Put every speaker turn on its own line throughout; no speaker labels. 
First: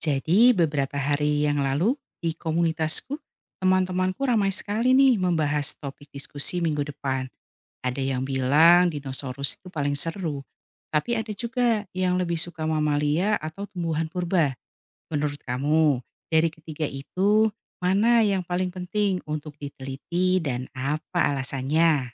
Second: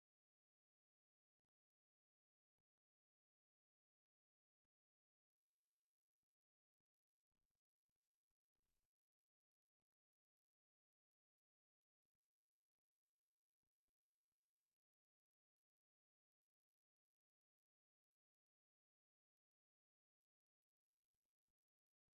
Jadi beberapa hari yang lalu di komunitasku, teman-temanku ramai sekali nih membahas topik diskusi minggu depan. Ada yang bilang dinosaurus itu paling seru, tapi ada juga yang lebih suka mamalia atau tumbuhan purba. Menurut kamu, dari ketiga itu, mana yang paling penting untuk diteliti dan apa alasannya?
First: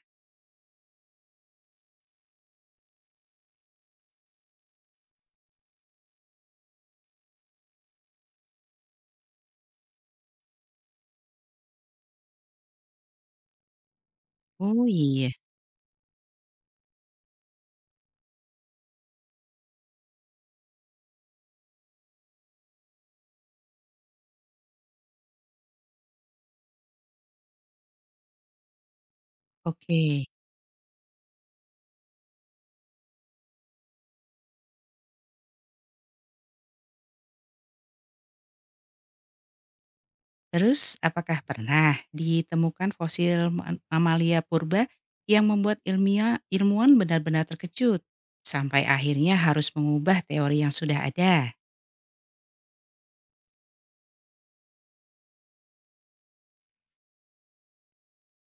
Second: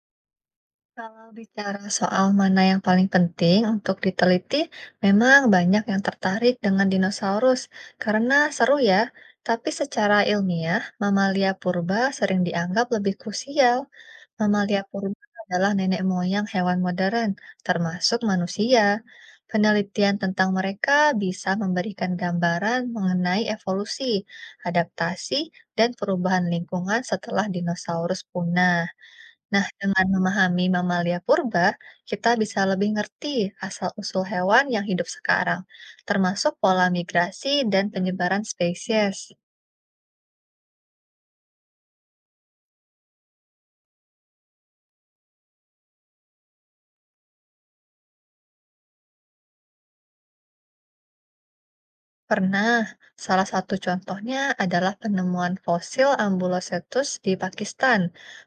Kalau bicara soal mana yang paling penting untuk diteliti, memang banyak yang tertarik dengan dinosaurus karena seru ya. Tapi secara ilmiah, mamalia purba sering dianggap lebih krusial. Mamalia
Oh
purba
iya,
adalah nenek moyang hewan modern, termasuk manusia. Penelitian tentang mereka bisa memberikan gambaran mengenai evolusi, adaptasi, dan perubahan lingkungan setelah dinosaurus punah. Nah,
oke.
dengan memahami mamalia purba, kita bisa lebih ngerti asal-usul hewan yang hidup sekarang, termasuk pola migrasi dan penyebaran spesies.
Terus, apakah pernah ditemukan fosil mamalia purba yang membuat ilmuwan benar-benar terkejut sampai akhirnya harus mengubah teori yang sudah ada?
Pernah, salah satu contohnya adalah penemuan fosil Ambulocetus di Pakistan.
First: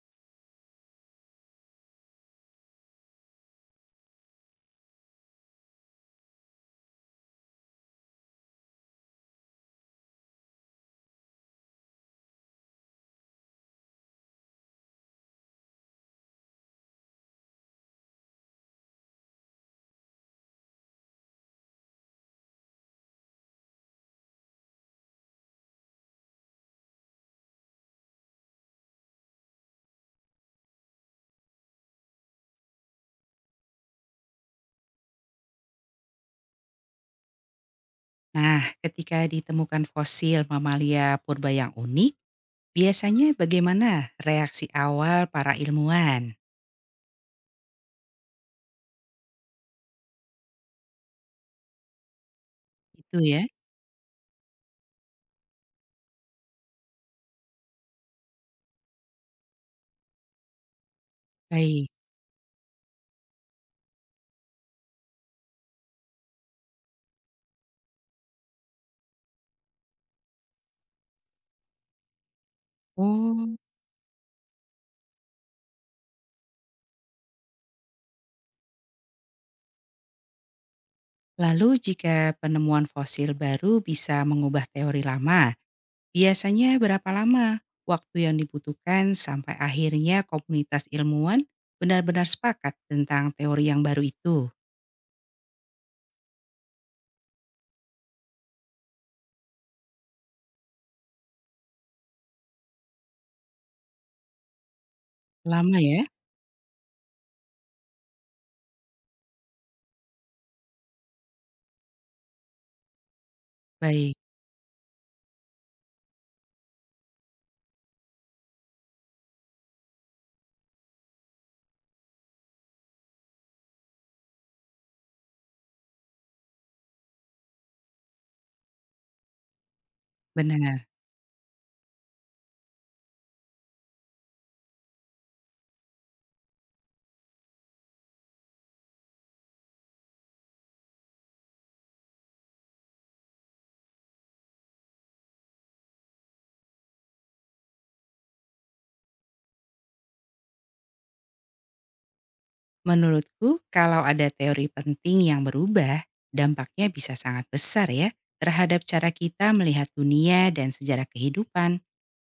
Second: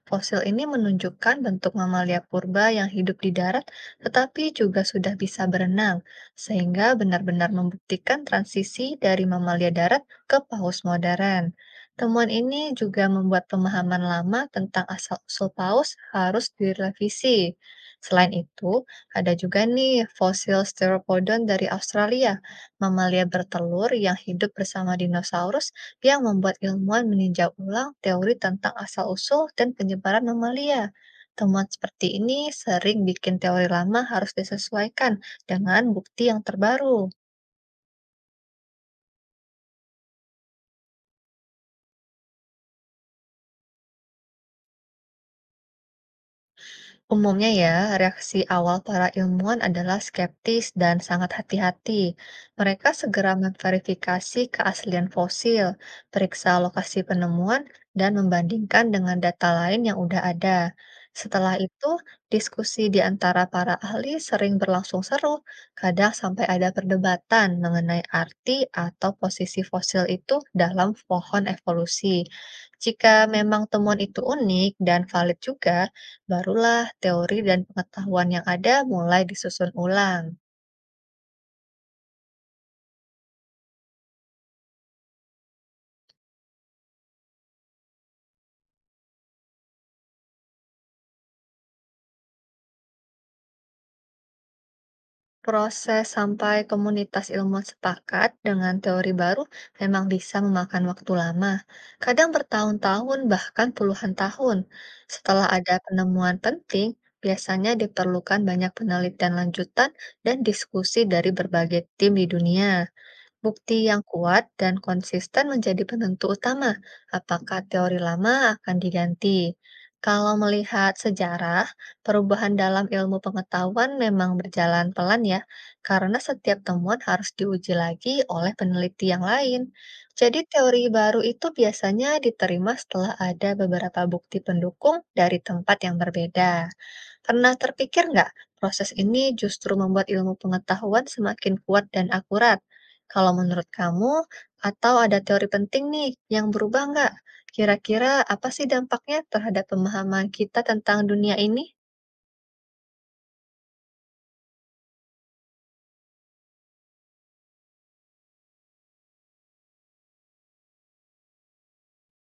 Fosil ini menunjukkan bentuk mamalia purba yang hidup di darat, tetapi juga sudah bisa berenang, sehingga benar-benar membuktikan transisi dari mamalia darat ke paus modern. Temuan ini juga membuat pemahaman lama tentang asal-usul paus harus direvisi. Selain itu, ada juga nih fosil steropodon dari Australia, mamalia bertelur yang hidup bersama dinosaurus, yang membuat ilmuwan meninjau ulang teori tentang asal-usul dan penyebaran mamalia. Temuan seperti ini sering bikin teori lama harus disesuaikan dengan bukti yang terbaru.
Nah, ketika ditemukan fosil mamalia purba yang unik, biasanya bagaimana reaksi awal para ilmuwan?
Umumnya ya, reaksi awal para ilmuwan adalah skeptis dan sangat hati-hati. Mereka
Itu
segera
ya.
memverifikasi keaslian fosil, periksa lokasi penemuan, dan membandingkan dengan data lain yang udah ada. Setelah
Baik.
itu, diskusi di antara para ahli sering berlangsung seru, kadang sampai ada perdebatan mengenai arti atau posisi fosil itu dalam pohon evolusi. Jika
Oh,
memang temuan itu unik dan valid juga, barulah teori dan pengetahuan yang ada mulai disusun ulang.
lalu jika penemuan fosil baru bisa mengubah teori lama, biasanya berapa lama waktu yang dibutuhkan sampai akhirnya komunitas ilmuwan benar-benar sepakat tentang teori yang baru itu?
Proses sampai komunitas ilmuwan sepakat dengan teori baru memang bisa memakan waktu lama, kadang bertahun-tahun bahkan puluhan tahun. Setelah ada
Lama ya?
penemuan penting, biasanya diperlukan banyak penelitian lanjutan dan diskusi dari berbagai tim di dunia. Bukti yang
Baik,
kuat dan konsisten menjadi penentu utama apakah teori lama akan diganti. Kalau melihat sejarah, perubahan dalam ilmu pengetahuan memang berjalan pelan ya, karena setiap temuan harus diuji lagi oleh peneliti yang lain. Jadi teori
benar.
baru itu biasanya diterima setelah ada beberapa bukti pendukung dari tempat yang berbeda. Pernah terpikir nggak, proses ini justru membuat ilmu pengetahuan semakin kuat dan akurat? Kalau menurut kamu, atau ada teori penting nih yang berubah nggak? Kira-kira apa sih dampaknya terhadap pemahaman kita tentang dunia ini?
Menurutku kalau ada teori penting yang berubah, dampaknya bisa sangat besar ya terhadap cara kita melihat dunia dan sejarah kehidupan.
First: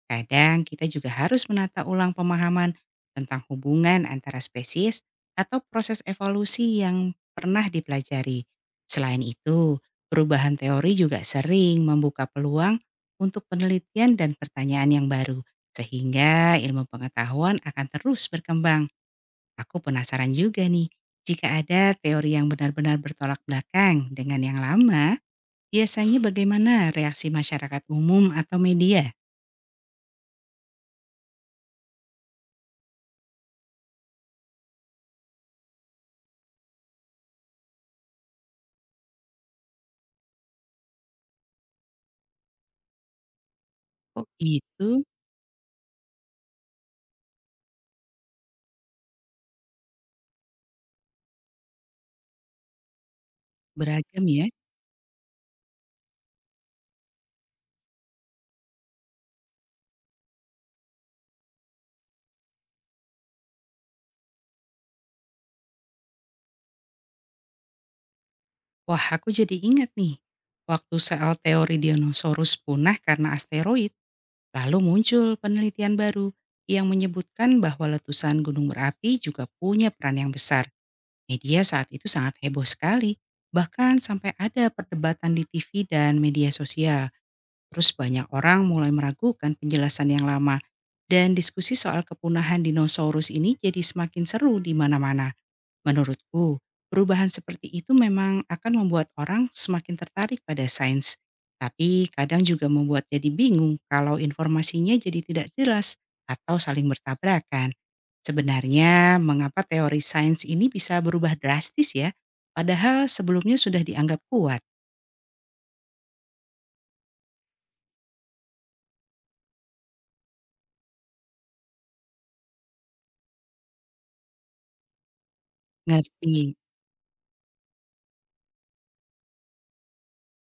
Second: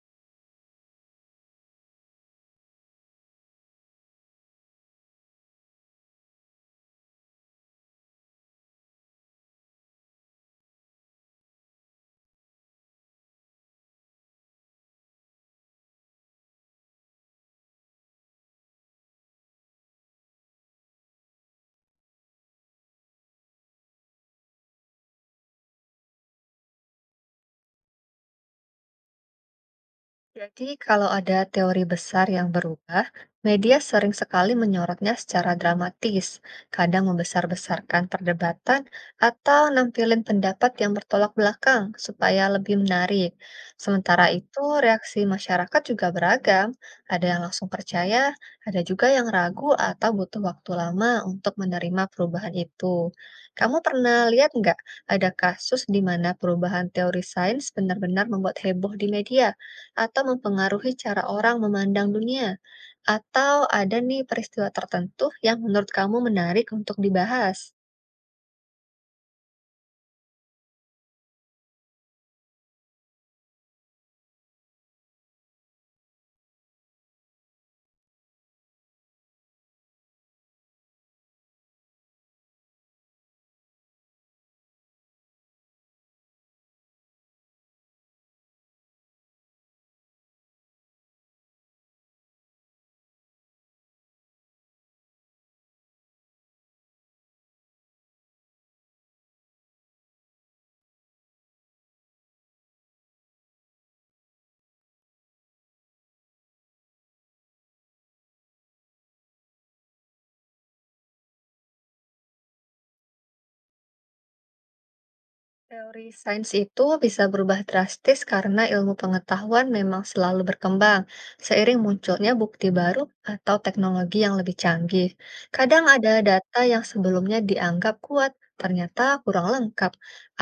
Kadang kita juga harus menata ulang pemahaman tentang hubungan antara spesies atau proses evolusi yang pernah dipelajari. Selain itu, perubahan teori juga sering membuka peluang untuk penelitian dan pertanyaan yang baru, sehingga ilmu pengetahuan akan terus berkembang. Aku penasaran juga nih, jika ada teori yang benar-benar bertolak belakang dengan yang lama, biasanya bagaimana reaksi masyarakat umum atau media?
Jadi, kalau ada teori besar yang berubah, media sering sekali menyorotnya secara dramatis, kadang membesar-besarkan perdebatan atau nampilin pendapat yang bertolak belakang supaya lebih menarik.
Oh,
Sementara itu,
itu.
reaksi masyarakat juga beragam. Ada yang langsung percaya, ada juga yang ragu atau butuh waktu lama untuk menerima perubahan itu. Kamu
Beragam
pernah
ya?
lihat nggak ada kasus di mana perubahan teori sains benar-benar membuat heboh di media? Atau mempengaruhi cara orang memandang dunia? Atau ada nih peristiwa tertentu yang menurut kamu menarik untuk dibahas?
Wah, aku jadi ingat nih. Waktu soal teori dinosaurus punah karena asteroid, lalu muncul penelitian baru yang menyebutkan bahwa letusan gunung berapi juga punya peran yang besar. Media saat itu sangat heboh sekali. Bahkan sampai ada perdebatan di TV dan media sosial. Terus banyak orang mulai meragukan penjelasan yang lama. Dan diskusi soal kepunahan dinosaurus ini jadi semakin seru di mana-mana. Menurutku, perubahan seperti itu memang akan membuat orang semakin tertarik pada sains, tapi kadang juga membuat jadi bingung kalau informasinya jadi tidak jelas atau saling bertabrakan. Sebenarnya, mengapa teori sains ini bisa berubah drastis ya? Padahal sebelumnya sudah dianggap kuat.
Teori sains itu bisa berubah drastis karena ilmu pengetahuan memang selalu berkembang, seiring munculnya bukti baru atau teknologi yang lebih canggih. Kadang ada
Ngerti,
data yang sebelumnya dianggap kuat, ternyata kurang lengkap,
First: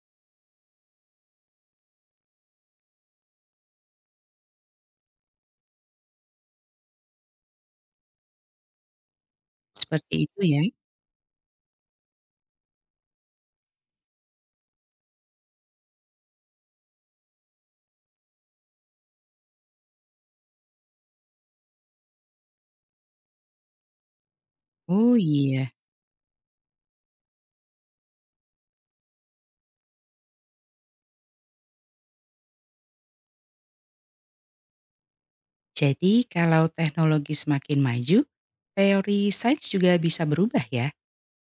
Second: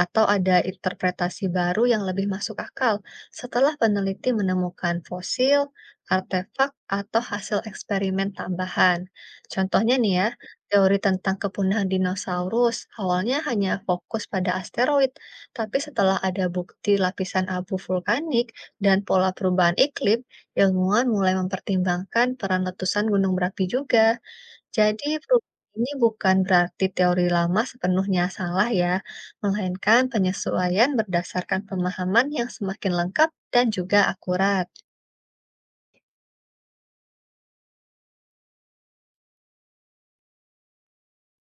atau ada interpretasi baru yang lebih masuk akal setelah peneliti menemukan fosil, artefak, atau hasil eksperimen tambahan. Contohnya nih
seperti
ya,
itu ya?
teori tentang kepunahan dinosaurus awalnya hanya fokus pada asteroid, tapi setelah ada bukti lapisan abu vulkanik dan pola perubahan iklim, ilmuwan mulai mempertimbangkan peran letusan gunung berapi juga. Jadi,
Oh
perubahan
iya.
ini bukan berarti teori lama sepenuhnya salah ya, melainkan penyesuaian berdasarkan pemahaman yang semakin lengkap dan juga akurat.
Jadi kalau teknologi semakin maju, teori sains juga bisa berubah ya?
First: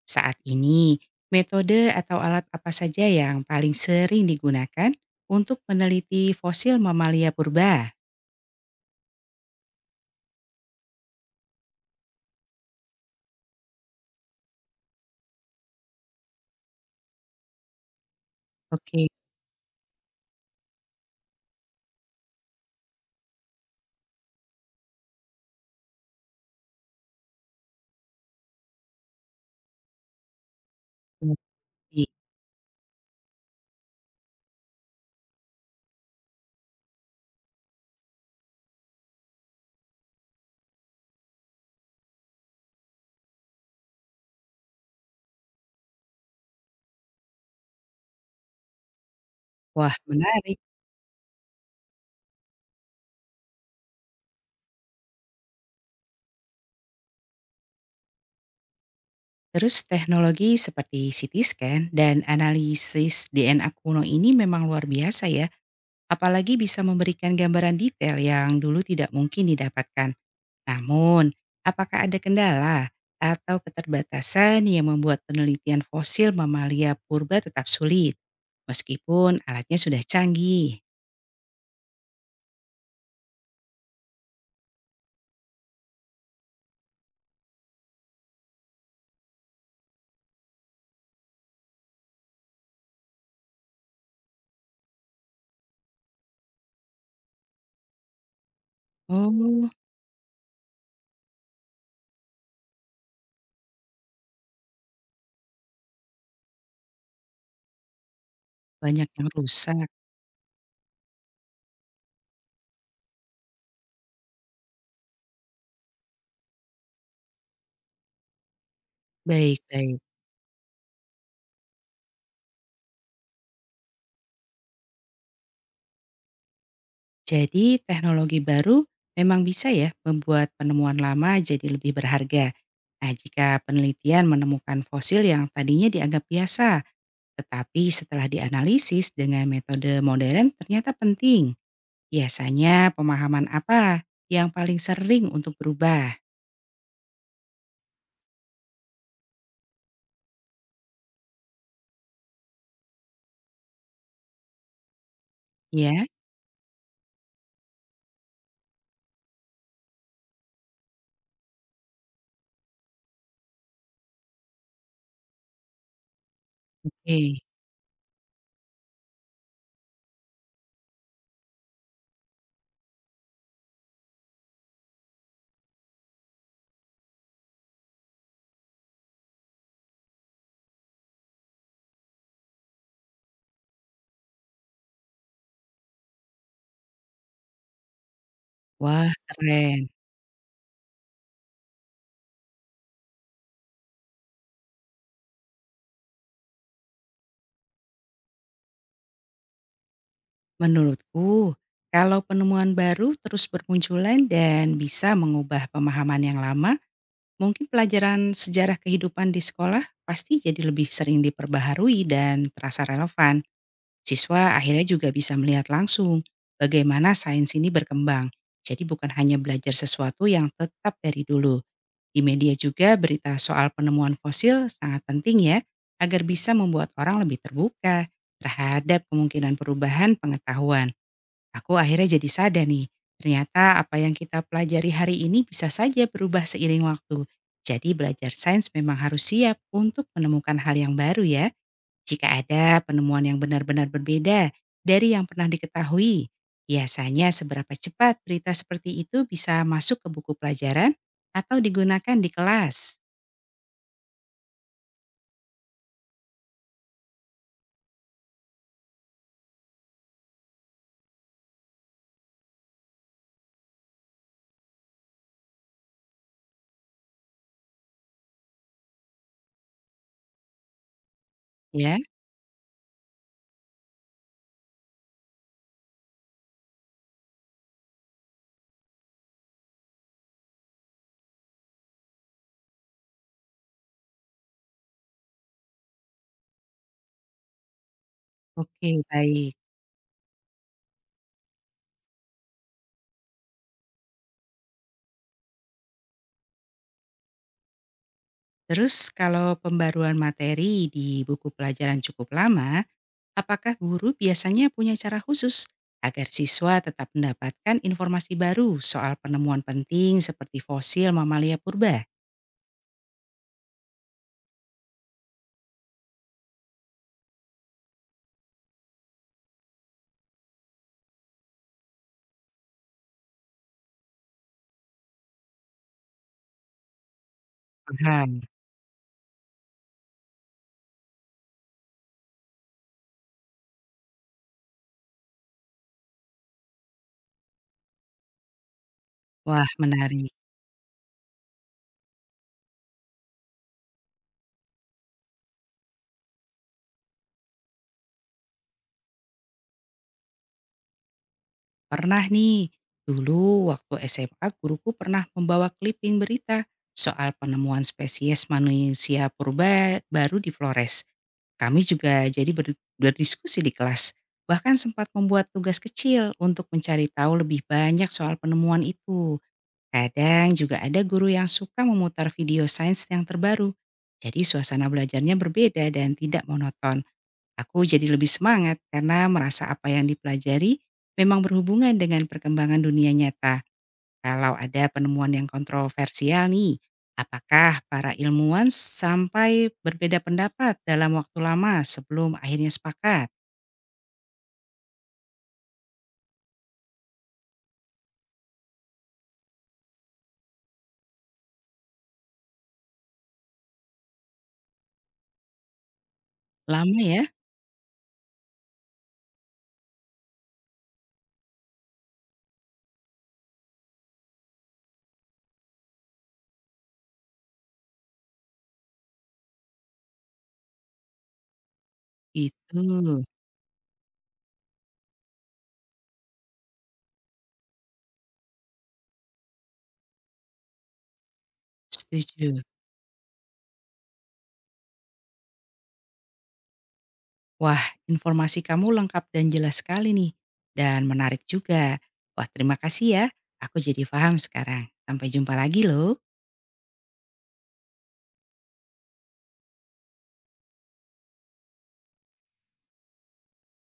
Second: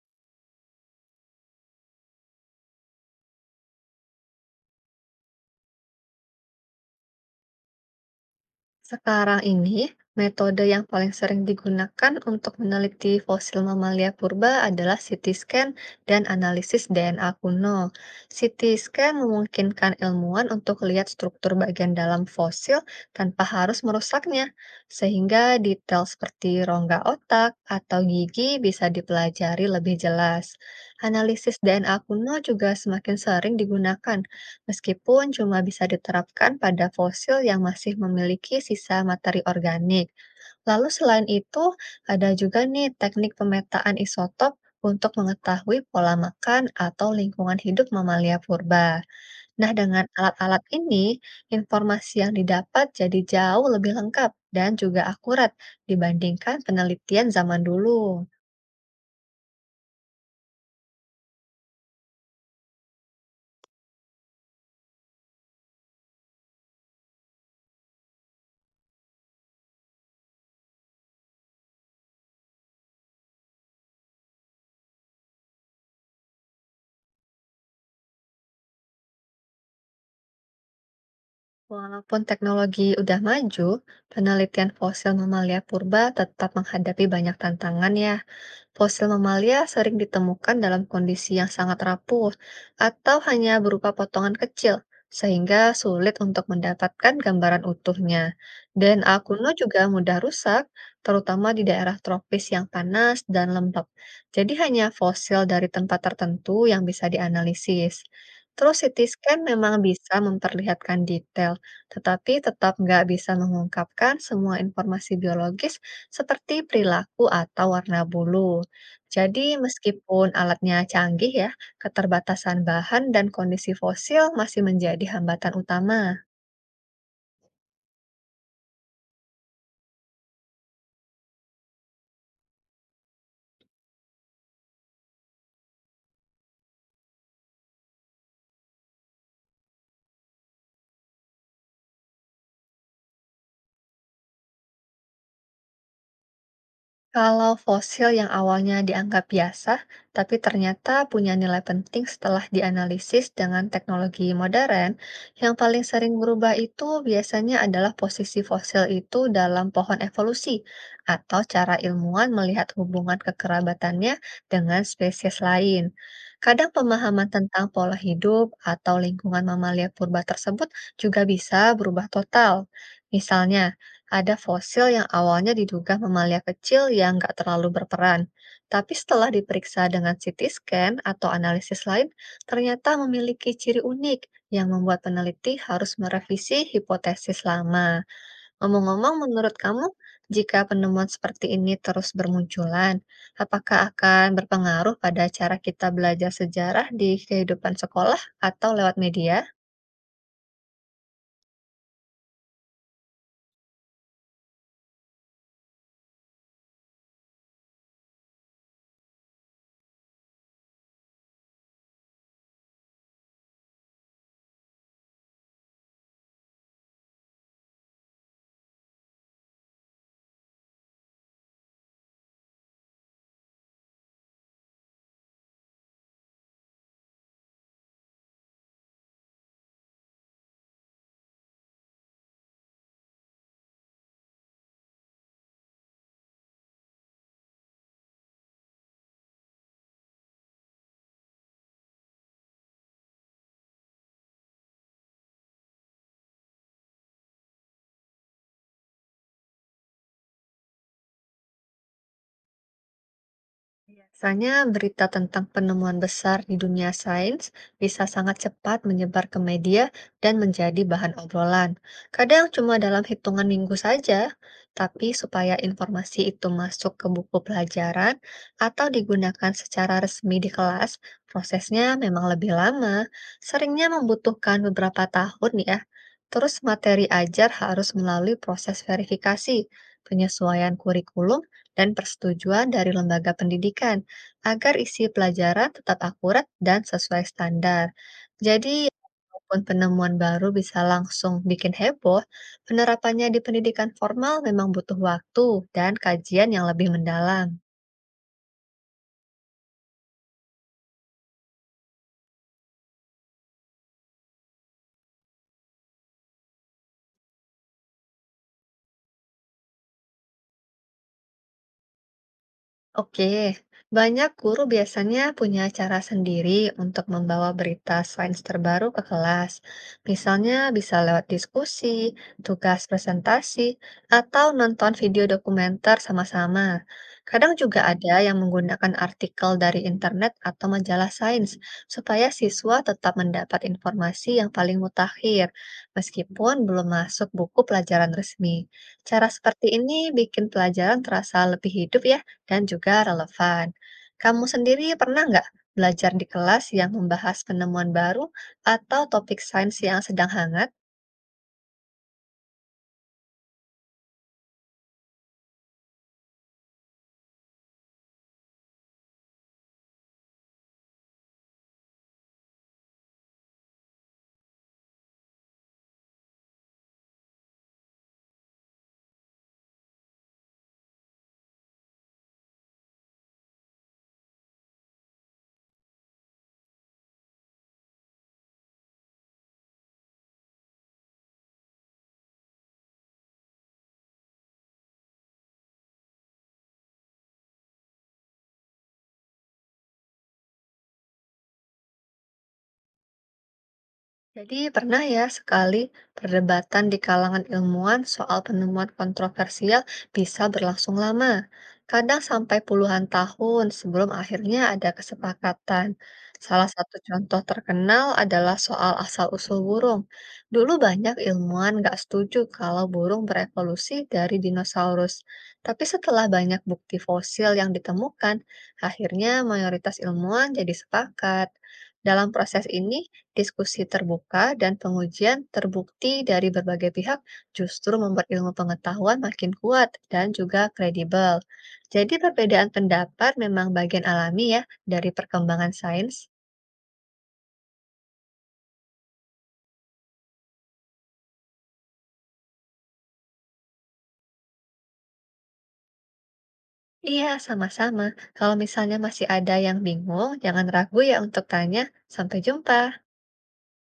Saat ini, metode atau alat apa saja yang paling sering digunakan untuk meneliti fosil mamalia purba?
Sekarang ini, metode yang paling sering digunakan untuk meneliti fosil mamalia purba adalah CT scan dan analisis DNA kuno. CT
Oke,
scan memungkinkan ilmuwan untuk lihat struktur bagian dalam fosil tanpa harus merusaknya, sehingga detail seperti rongga otak atau gigi bisa dipelajari lebih jelas. Analisis DNA
mengerti.
kuno juga semakin sering digunakan, meskipun cuma bisa diterapkan pada fosil yang masih memiliki sisa materi organik. Lalu selain itu, ada juga nih teknik pemetaan isotop untuk mengetahui pola makan atau lingkungan hidup mamalia purba. Nah,
Wah
dengan
menarik.
alat-alat ini, informasi yang didapat jadi jauh lebih lengkap dan juga akurat dibandingkan penelitian zaman dulu.
Terus teknologi seperti CT scan dan analisis DNA kuno ini memang luar biasa ya, apalagi bisa memberikan gambaran detail yang dulu tidak mungkin didapatkan. Namun, apakah ada kendala atau keterbatasan yang membuat penelitian fosil mamalia purba tetap sulit, meskipun alatnya sudah canggih?
Walaupun teknologi udah maju, penelitian fosil mamalia purba tetap menghadapi banyak tantangan ya. Fosil mamalia sering ditemukan dalam kondisi yang sangat rapuh atau hanya berupa potongan kecil, sehingga sulit untuk mendapatkan gambaran utuhnya. Dan A kuno
Oh,
juga mudah rusak, terutama di daerah tropis yang panas dan lembab. Jadi hanya fosil dari tempat tertentu yang bisa dianalisis. Terus CT
banyak yang
scan memang
rusak.
bisa memperlihatkan detail, tetapi tetap nggak bisa mengungkapkan semua informasi biologis seperti perilaku atau warna bulu. Jadi,
Baik-baik.
meskipun alatnya canggih ya, keterbatasan bahan dan kondisi fosil masih menjadi hambatan utama.
Jadi, teknologi baru memang bisa ya membuat penemuan lama jadi lebih berharga. Nah, jika penelitian menemukan fosil yang tadinya dianggap biasa, tetapi setelah dianalisis dengan metode modern ternyata penting. Biasanya pemahaman apa yang paling sering untuk berubah?
Kalau fosil yang awalnya dianggap biasa, tapi ternyata punya nilai penting setelah dianalisis dengan teknologi modern, yang paling
Ya,
sering berubah itu biasanya adalah posisi fosil itu dalam pohon evolusi, atau cara ilmuwan melihat hubungan kekerabatannya dengan spesies lain. Kadang pemahaman
oke.
tentang pola hidup atau lingkungan mamalia purba tersebut juga bisa berubah total. Misalnya, ada fosil yang awalnya diduga mamalia kecil yang nggak terlalu berperan, tapi setelah diperiksa dengan CT scan atau analisis lain, ternyata memiliki ciri unik yang membuat peneliti harus merevisi hipotesis lama.
Wah,
Ngomong-ngomong, menurut
keren.
kamu, jika penemuan seperti ini terus bermunculan, apakah akan berpengaruh pada cara kita belajar sejarah di kehidupan sekolah atau lewat media?
Menurutku, kalau penemuan baru terus bermunculan dan bisa mengubah pemahaman yang lama, mungkin pelajaran sejarah kehidupan di sekolah pasti jadi lebih sering diperbaharui dan terasa relevan. Siswa akhirnya juga bisa melihat langsung bagaimana sains ini berkembang. Jadi bukan hanya belajar sesuatu yang tetap dari dulu. Di media juga berita soal penemuan fosil sangat penting ya, agar bisa membuat orang lebih terbuka terhadap kemungkinan perubahan pengetahuan. Aku akhirnya jadi sadar nih, ternyata apa yang kita pelajari hari ini bisa saja berubah seiring waktu. Jadi belajar sains memang harus siap untuk menemukan hal yang baru ya. Jika ada penemuan yang benar-benar berbeda dari yang pernah diketahui, biasanya seberapa cepat berita seperti itu bisa masuk ke buku pelajaran atau digunakan di kelas,
Biasanya berita tentang penemuan besar di dunia sains bisa sangat cepat menyebar ke media dan menjadi bahan obrolan. Kadang cuma dalam hitungan minggu saja, tapi supaya informasi itu masuk ke buku pelajaran atau digunakan secara resmi di kelas, prosesnya
ya?
memang lebih lama, seringnya membutuhkan beberapa tahun ya. Terus materi ajar harus melalui proses verifikasi, penyesuaian kurikulum, dan persetujuan dari lembaga pendidikan agar isi pelajaran tetap akurat dan sesuai standar. Jadi,
Oke, baik.
walaupun penemuan baru bisa langsung bikin heboh, penerapannya di pendidikan formal memang butuh waktu dan kajian yang lebih mendalam.
Terus kalau pembaruan materi di buku pelajaran cukup lama, apakah guru biasanya punya cara khusus agar siswa tetap mendapatkan informasi baru soal penemuan penting seperti fosil mamalia purba?
Oke, banyak guru biasanya punya cara sendiri untuk membawa berita sains terbaru ke kelas. Misalnya bisa lewat diskusi, tugas presentasi, atau nonton video dokumenter sama-sama. Kadang juga ada yang
Paham.
menggunakan artikel dari internet atau majalah sains supaya siswa tetap mendapat informasi yang paling mutakhir, meskipun belum masuk buku pelajaran resmi. Cara seperti
Wah,
ini
menarik.
bikin pelajaran terasa lebih hidup ya dan juga relevan. Kamu sendiri pernah nggak belajar di kelas yang membahas penemuan baru atau topik sains yang sedang hangat?
Pernah nih, dulu waktu SMA guruku pernah membawa clipping berita soal penemuan spesies manusia purba baru di Flores. Kami juga jadi berdiskusi di kelas, bahkan sempat membuat tugas kecil untuk mencari tahu lebih banyak soal penemuan itu. Kadang juga ada guru yang suka memutar video sains yang terbaru. Jadi suasana belajarnya berbeda dan tidak monoton. Aku jadi lebih semangat karena merasa apa yang dipelajari memang berhubungan dengan perkembangan dunia nyata. Kalau ada penemuan yang kontroversial nih, apakah para ilmuwan sampai berbeda pendapat dalam waktu lama sebelum akhirnya sepakat?
Jadi pernah ya sekali perdebatan di kalangan ilmuwan soal penemuan kontroversial bisa berlangsung lama, kadang sampai puluhan tahun sebelum akhirnya ada kesepakatan. Salah satu
Lama ya?
contoh terkenal adalah soal asal-usul burung. Dulu banyak ilmuwan nggak setuju kalau burung berevolusi dari dinosaurus. Tapi setelah banyak bukti fosil yang ditemukan, akhirnya mayoritas ilmuwan jadi sepakat. Dalam proses
Itu,
ini, diskusi terbuka dan pengujian terbukti dari berbagai pihak justru membuat ilmu pengetahuan makin kuat dan juga kredibel. Jadi
setuju.
perbedaan pendapat memang bagian alami ya dari perkembangan sains.
Wah, informasi kamu lengkap dan jelas sekali nih. Dan menarik juga. Wah, terima kasih ya. Aku jadi paham sekarang. Sampai jumpa lagi loh.
Iya, sama-sama. Kalau misalnya masih ada yang bingung, jangan ragu ya untuk tanya. Sampai jumpa.